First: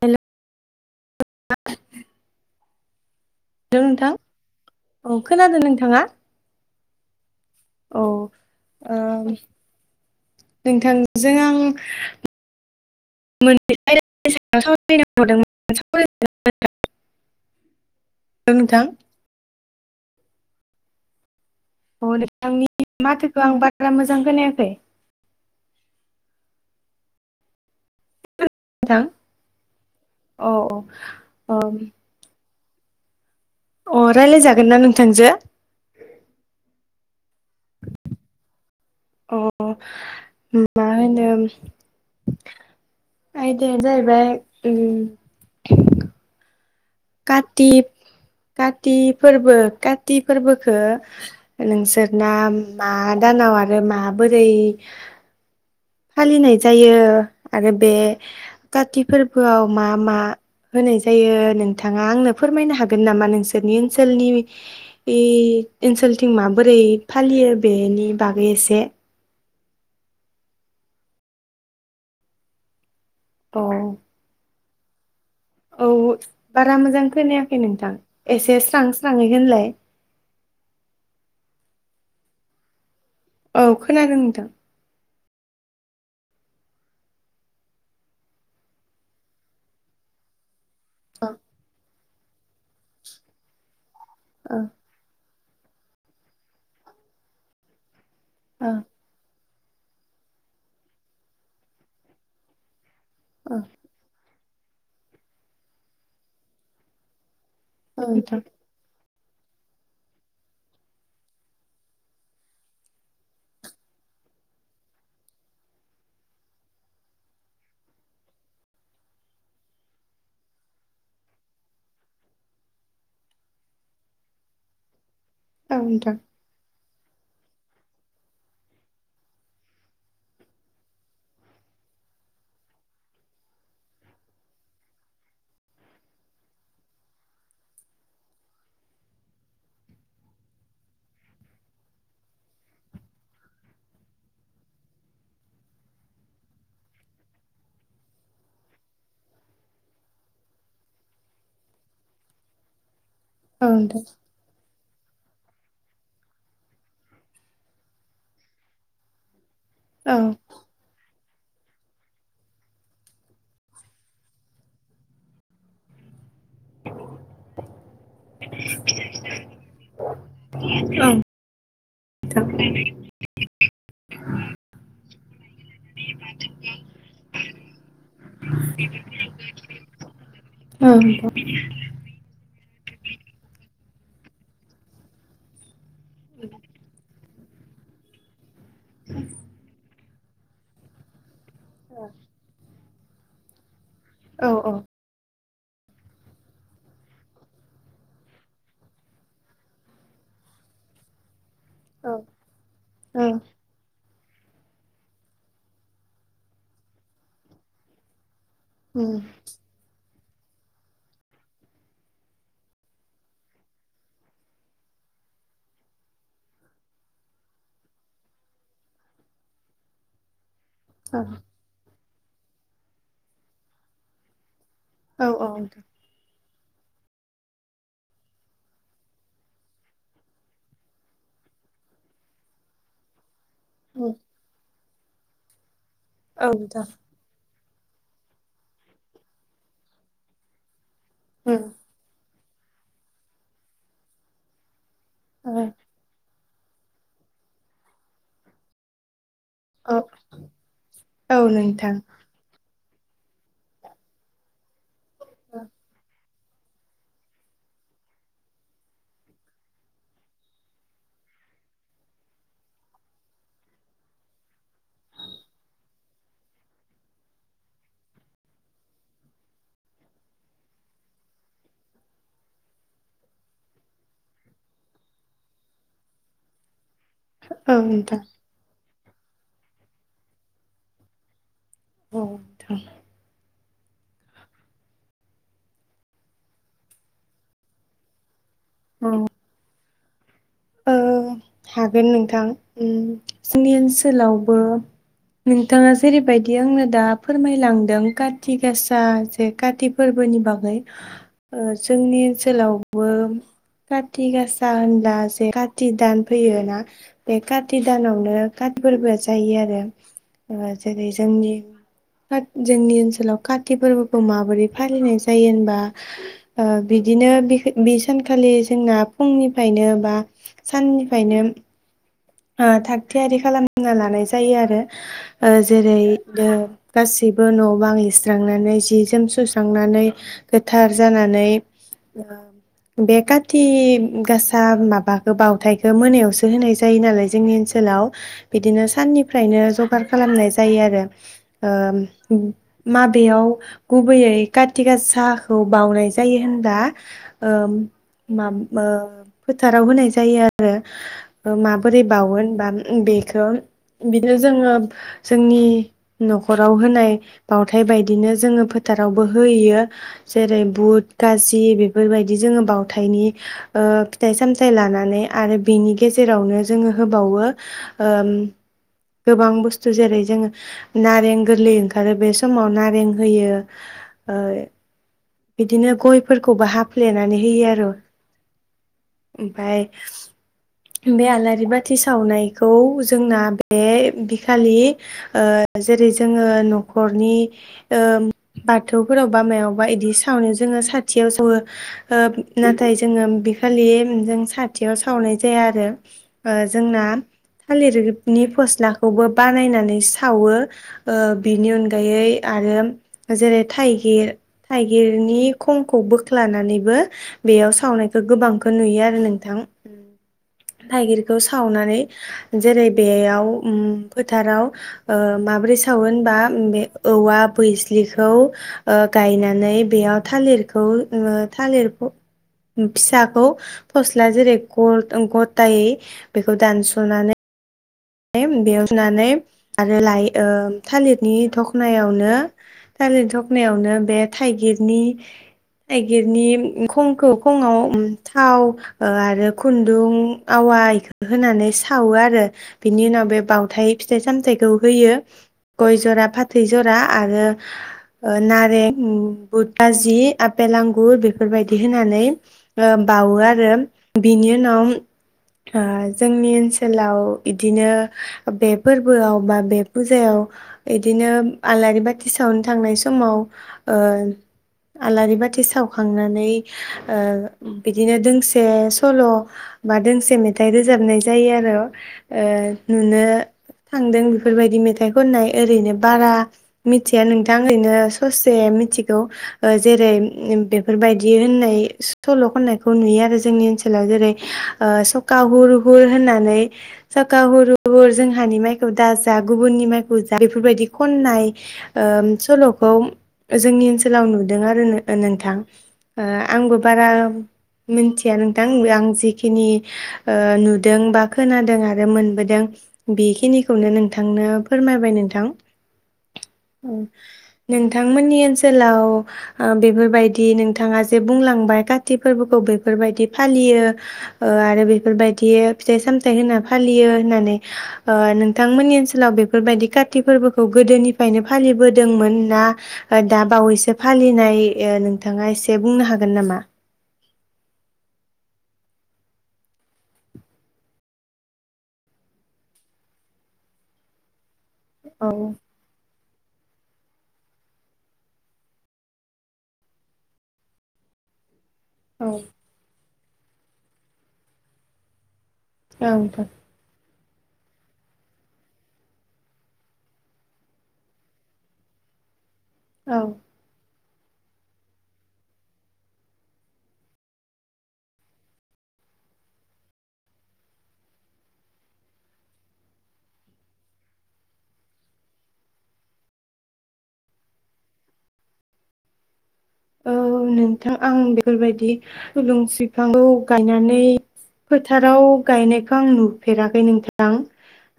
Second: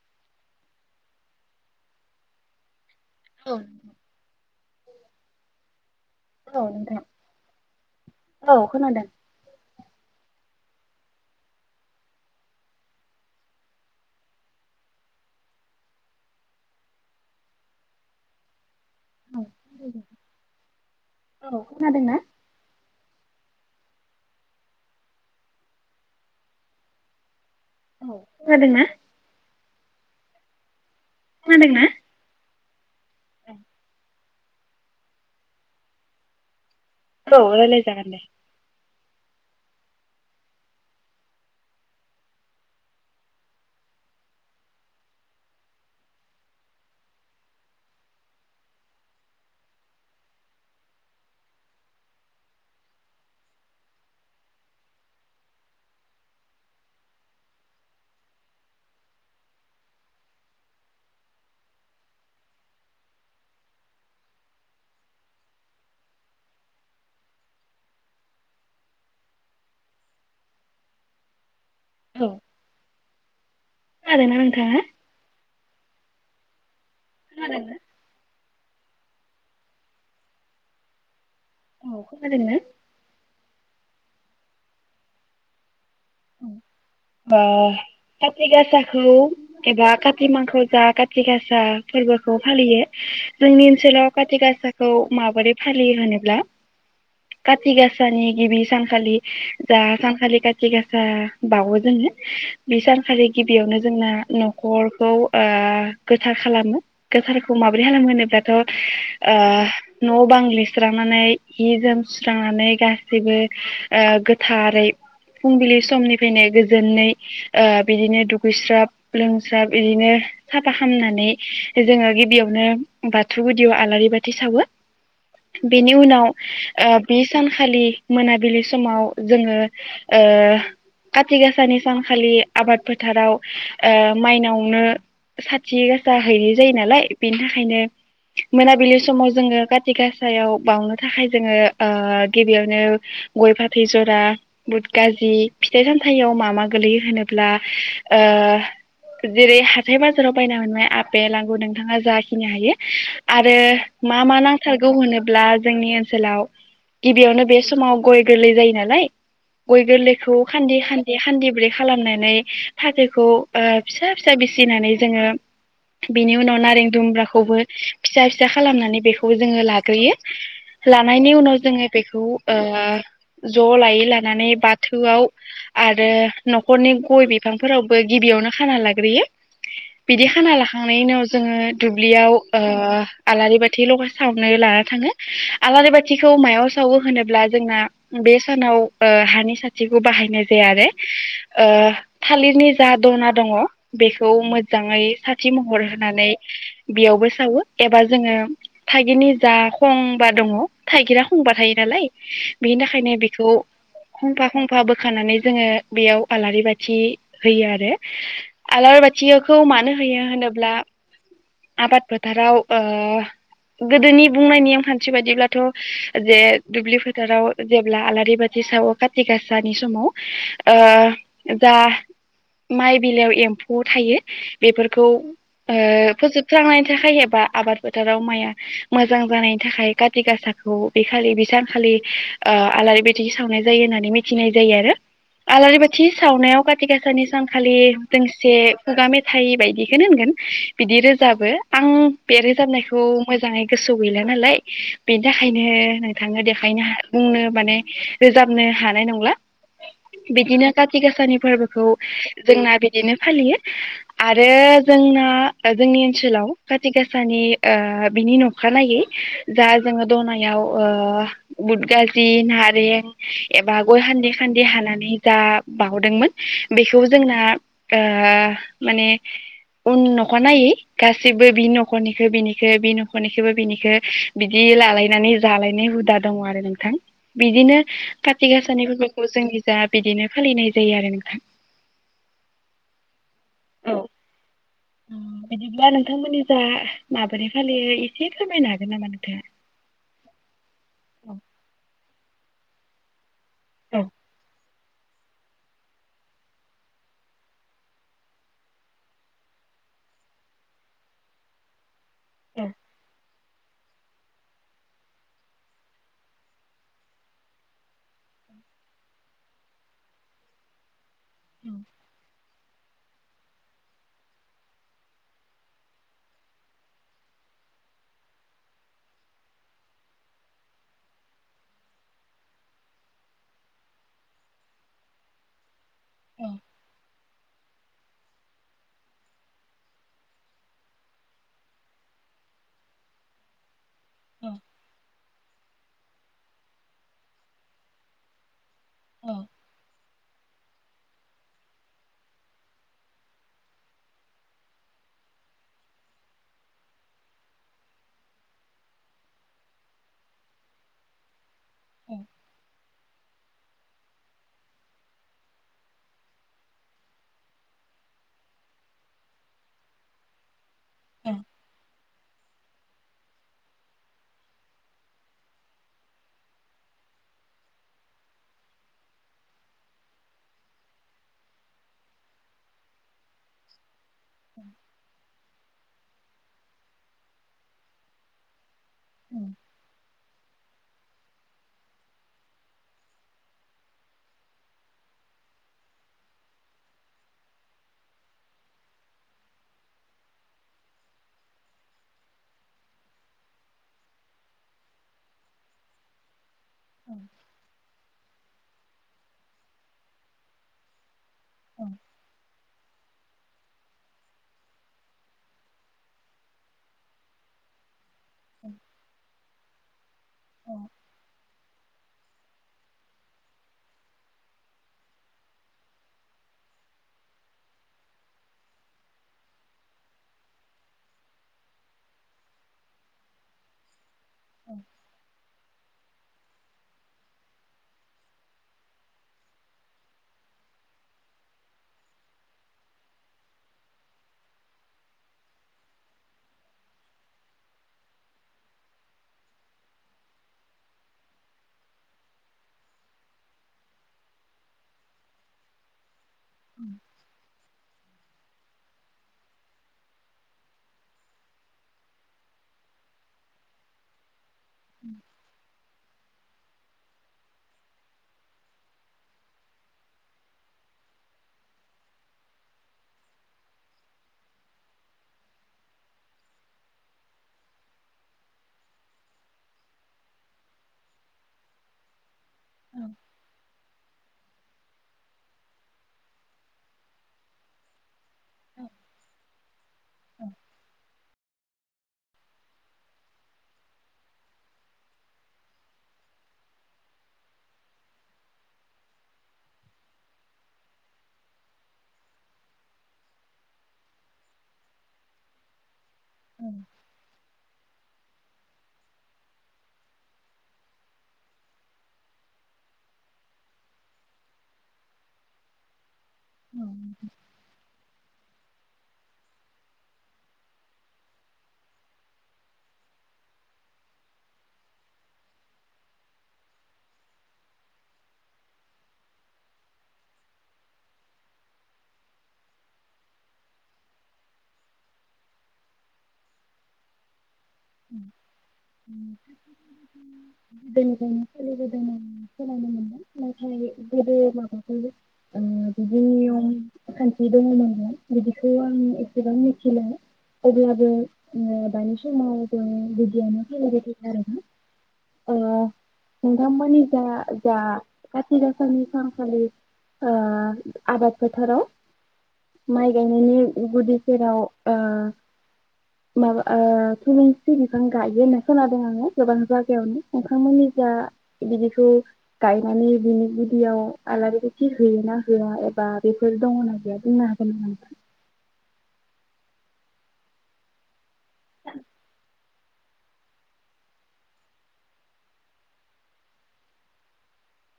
Hello औ दों नोंथां औ खोनादों नोंथाङा? [unintelligible] औ औ खोनादों औ। नोंथांजों आं [unintelligible] [unintelligible] [unintelligible] नोंथां। [unintelligible] औ अ खोनादोंंना? नोंथांनि माथोखौ आं बारा मोजां खोनायाखै। औ जादोंना? नोंथां औ औ। खोनादोंना? अ रायलाय जागोनना नोंथांजो? औ रायलाय जागोन दे। अ मा होनो आयदाया जाहैबाय ओम कातिब काति फोरबो काति फोरबोखो नोंसोरना मा दानाव आरो माबोरै फालिनाय जायो आरो बे काति फोरबोआव मा मा होनाय जायो नोंथाङा आंनो फोरमायनो हागोन नामा नोंसोरनि ओनसोलनि ओनसोलथिं माबोरै फालियो बेनि बागै एसे? औ औ खोनादोंना नोंथाङा? औ बारा मोजां खोनायाखै खोनादोंना नोंथां। एसे स्रां स्रांहै होनलाय। औ खोनादोंना? औ खोनादों नोंथां। ओ काति गासाखौ एबा काति मांखो जा काति औ गासा फोरबोखौ फालियो जोंनि ओनसोलाव काटि गासाखौ माबोरै फालियो होनोब्ला काति गास साननि गिबि औ सानखालि जा सानखाालि खाथि गासा बावो [unintelligible] आरो औ गिबियावनो जोंना न खरखौ ओ गोथार खालामो गोथार खौ माबोरै औ हालाम नोंथां होनोब्लाथ' ओ न बां लिरस्रांनानै हि जोम सुस्रांनानै गासैबो ओ गोथारै फुंबिलि समनिफ्रायनो गो जोननै ओ बिदिनो दुगैस्राब लोंस्राब इदिनो साफा खामनानै जोङो गिबियावनो बाथौ गुदियाव आलारि बाथि सावो। औ बेनि नोंथां उनाव ओ बे सानखालि मोनाबिलि समाव जोङो ओ काथ खाथि गाासानि सानखालि आबाद फोथाराव ओ माइनावनो साथि गासा हैनाय जायो नालाय बेनि थाखायनो मोनाबिलि समाव जोङो काथि गासायाव बाउनो थाखाय जोङो ओ गिबियावनो गय फाथै जरा बुद गाजि फिथाइ साम थायाव मा मा गोलैयो होनोब्ला ओ जेरै हाथाय बाजाराव बायना मोननाय आपेल आंगुर नोंथाङा जाखिनि हायो आरो औ नोंथां मा मा नां सारगौ होनोब्ला जोंनि ओनसोलाव गिबियावनो बे समाव गय गोरलै जायो नालाय। गय औ नोंथां गोरलैखौ खान्दि खान्दिब्रै खालामनानै फाथैखौ ओ फिसा फिसा बिसिनानै जोङो बिनि उनाव नारें दुम्ब्राखौबो फिसा फिसा खालामनानै बेखौ जोङो लाग्रोयो लानायनि उनाव जोङो बेखौ ओ ज लायै लानानै बाथौआव आरो नखरनि गय बिफांफोरावबो गिबियावनो खाना लाग्रोयो बिदि खाना औ लाखांनायनि उनाव नोंथां जोङो दुब्लियाव ओ आलारि बाथि लगा सावनो लाना थाङो आलारि बाथ थिखौ मायाव सावो होनोब्ला। जोंना बे सानाव ओ हानि साथि बाहायनाय जे आरोे ओ थालिरनि जा दना दङ। बेखौ औ औ मोजाङै सा थि महर होनानै बेयावबो सावो एबा जोङो थाइगिरनि जा खंबा दङ थाइगिरा बुंबा थायो नालाय बेनि थाखायनो बेखौ खंफा खंफा बोखानानै जोङो बेयाव आलारि बाथि होयो आरो। आलारि उम बाथिखौ मानो होयो होनोब्ला आबाद फोथाराव ओ गोदोनि बुंनाय नेमखान्थिबादिब्लाथ जे दुब्लि फोथाराव जेब्ला आलारि बाथि सावो काति गासानि समाव। औ ऐ जा माइ बिलायाव एम्फौ थायो। बेफोरखौ औ औ ओ फोजोब स्रांनायनि थाखाय एबा आबाद फोथाराव माइआ मोजां जानायनि थाखाय काति गासाखौ बेखालि बेसानखालि आलारि बाथि थावनाय जायो होननानै नोंथां मिथिनाय जायो आरो। आलारि बा थि सावनायाव काति गासानि सान खालि दोंसे खुगा मेथाइ बायदिखोनो होनगोन। बिदि औ रोजाबो नोंथां आं बे रोजाबनायखौ मोजाङै गोसोआव गैला नालाय बेनि थाखायनो नोंथांनो दे हायनो हा बुंनो माने रोजाबनो हानाय नंला। बिदिनो काति औ गासानि फोरबोखौ नोंथां जोंना दिनो फालियो आरो जोंना ओ जोंनि ओनसोलाव। खाथि गाासानि ओ बिनि नखानायै जा जोङो दनायाव ओ बुदगाजि नारें एबा गय हान्दि खान्दि हानानै जा बावहदोंमोन बेखौ जोंना ओ माने उन न'खर नायै गासैबो बि न'खरनिखौ बिनिख बि न'खरनिखौबो बिनिखौ बिदि लालायनानै जालायनाय हुदा दङ आरो नोंथां। औ बिदिनो नोंथां काथि गासानि फोर खौ जोंनि जा बिदिनो फालिनाय जायो आरो नोंथां। औ नोंथां। औ उम बिदिब्ला नोंथांमोननि जा माबोरै फालियो एसे फोरमायनो हागोन नामा नोंथांङा? औ औ हा बे नोंथां उम। जोंनि औ ओनसोलावबो नोंथाङा जेरैबायदि आंनो दा फोरमायलांदों काति गासा जे काति फोरबोनि बागै ओ जोंनि औ ओनसोलावबो काति गासा होमब्ला काति दान फैयो ना बे काति दानावनो कात फोरबोआ जायो आरो ओ जेरै जोंनि जोंनि ओनसोलाव काति फोरबोखौ माबोरै फालिनाय जायो होनबा ओ बिदिनो बेखे बे सानखालि जोंना फुंनिफ्रायनो बा साननिफ्रायनो ओ थागथियारि खालामना लानाय जायो आरो ओ जेरै दो-गासिब न' बांलिस्रांनानै जि जोम सुस्रांनानै गोथार जानानै ओ बे काति गासा माबा खो बावथाय ओ मोनायावसो होनाय जायो नालाय जोंनि ओनसोलाव। बिदिनो औ साननिफ्रायनो जगार खालामनाय जायो आरो ओम उम माबेबा गुबैयै काति गाबाखै बाउनाय जायो होनबा ओम माम ओ फोथाराव होनाय जायो आरो ओ माम बोरै बाउगोन बा बे [unintelligible] बिनो जोङो जोंनि न'खराव होनाय बावथाय बायदिनो जोङो फोथारावबो होयो जेरै बुद औ गासि बेफ फोर बायदि जोङो बावथायनि ओ फिथाइ सामथायाइ लानानै आरो बेनि गेजेरावनो जोङो होबावो ओम गोबां बुस्थु जेरै जोङो नारें गोरलै ओंखारो बे समाव नारें होयो। ओ बिदिनो गयफोरखौबो हाफ्लेनानै होयो आर औ ओमफाय बे आलार बाथि सावनायखौ जोंना बे बिखालि ओ जेरै जोङो नखरनि ओ बाथौफोराव बा मायावबा एदि सावनो जोङो साथियाव सावो ओ नाथाय जोङो बिखालि उम जों साथियाव सावनाय जाया आरो ओ जोंना थालिर नि फस्लाखौबो बानायनानै सावो। ओ बिनि अनगायै आरो जेरै थाइगिर थाइगिरनि खंखौ बोख्लानानैबो बेयाव सावनाय ओ गोबांखौ नुयो आरो नोंथां। ओम थाइगिर सावनानै जेरै बेआव ओम फोथाराव ओ माबोरै सावो होनबा बे औवा बैस्लिखौ ओ गायनानै बेआव थालिरखौ थालिर फ फिसाखौ फस दा जेरै गठ औ गथायै बेखौ दानस'नानै [unintelligible] आरो लाइ ओ थालिरनि थखनायावनो थालिर थखनायावनो बे थाइगिरनि थाइगिरनि खंखौ खङाव थाव ओ आरो खुन्दुं आवा बेखौ होनानै सावो आरो बिनि उनाव बे बावथाय फिथाइ सामथायाइखौ होयो। गय ज'रा फा थैज'रा आरो ओ नारें बुध आजि आफेल, आंगुर बेफोरबायदि होनानै ओ बावो आरो बिनि नाव आ जोंनि ओनसोलाव बिदिनो बे फोरबोआव बा बे फुजायाव इदिनो आलारि बाथि सावनो थांनाय समाव ओ आलारि बाथि सावखांनानै ओ बिदिनो दोंसे सल' बा दोंसे मेथाइ रोजाबनाय जायो आरो ए नुनो थांदों बेफोरबायदि मेथाइ खननाय ओरैनो बारा मिथिया नोंथां ओरैनो ससे मिथिगौ ओ जेरै बेफोरबायदि नै सल' खननायखौ नुयो आरो जोंनि ओनसोलाव जेरै- ओ सखा हुर हुर होननानै। साखा हुर हुर जोंहानि माइखौ दाजा गुबुननि माइखौ जा बेफोरबायदि खननाय ओ सलखौ जोंनि ओनसोलाव नुदों आरो नो-नोंथां। ओ आंबो बारा मिनथिया नोंथांबो, आं जिखिनि ओ नुदों बा खोनादों आरो रो मोनबोदों बेखिनिखौनो नोंथांनो फोरमायबाय नोंथां। औ नोंथांमोननि ओन सोलाव ओ बेफोरबायदि नोंथाङा जे बुंलांबाय काति फोरबोखौ बेफोरबायदि फालियो ओ आरो बेफोरबायदि फिथाइ सामथायाइ होना फालियो होननानै ओ नोंथांमोननि ओनसोलाव बेफोरबायदि काति फोरबोखौ गोदोनिफ्रायनो फालिबोदोंमोन ना दा बावैसो फालिनाय ए नोंथाङा एसे बुंनो हागोन नामा? [unintelligible] औ ओम खान्थि दङमोन बेआव बिदिखौ आं एसेबां मिथिला अब्लाबो ओ दानि समाव ओम बिदियानो खोनाबाय थायो आरो ना? ओ नोंथां मोनि बिथांआ जा काथि दासानि सानखालि आ आबाद फोथाराव माइ औ गायनायनि गुदि जेराव ओ माबा ओ फुलुं बिफां गायो होनना खोनादों आङो गोबां जायगायावनो नोंथांमोननि जा बिदिखौ गायनानै बिनि गुदियाव आलारि बाथि होयो ना होआ एबा बेफोर दङना गैया बुंनो हागोन नामा? औ नोंथां आं बे फोरबायदि थुलुंसि फांखौ गायनानै फोथाराव गायनायखौ आं नुफेराखै नोंथां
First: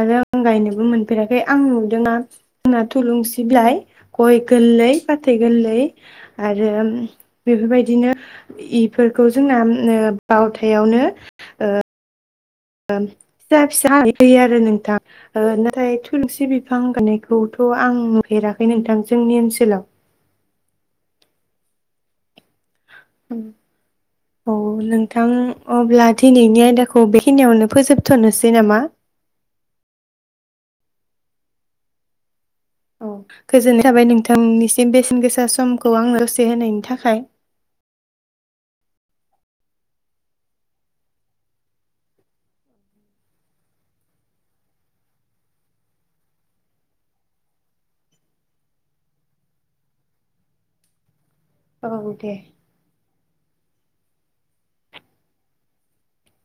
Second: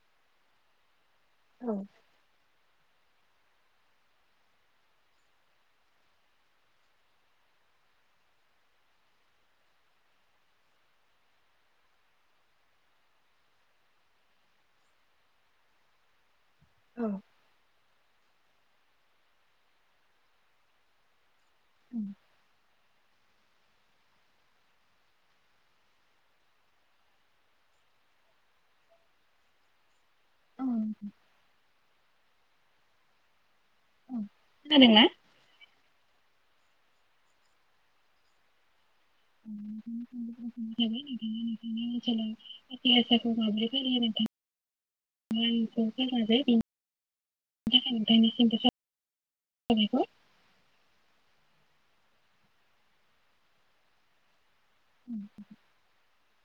आरो आं गायनोबो मोन फेराखै आं औ नुदोंना ना थुलुंसि बिलाय गय गोरलै फाथै गोरलै आरो बेफोरबायदिनो इफोरखौ जोंना ओ बावथायावनो ओ फिसा फिसा [unintelligible] आरो नोंथां ओ नाथाय थुलुंसि बि बिफां औ गायायखौथ' आं नु फेराखै नोंथां जोंनि ओनसोलाव [inaudible] औ नोंथां अब्ला दिनैनि आयदाखौ बेखिनियावनो फोजोबथ'नोसै नामा? ओं औ गोजोननाय थाबाय औ नोंथांनिसिम खोनादोंना? बेसेन गोसा समख खौ आंनो दसे होनायनि थाखाय। [unintelligible] औ दे। [unintelligible]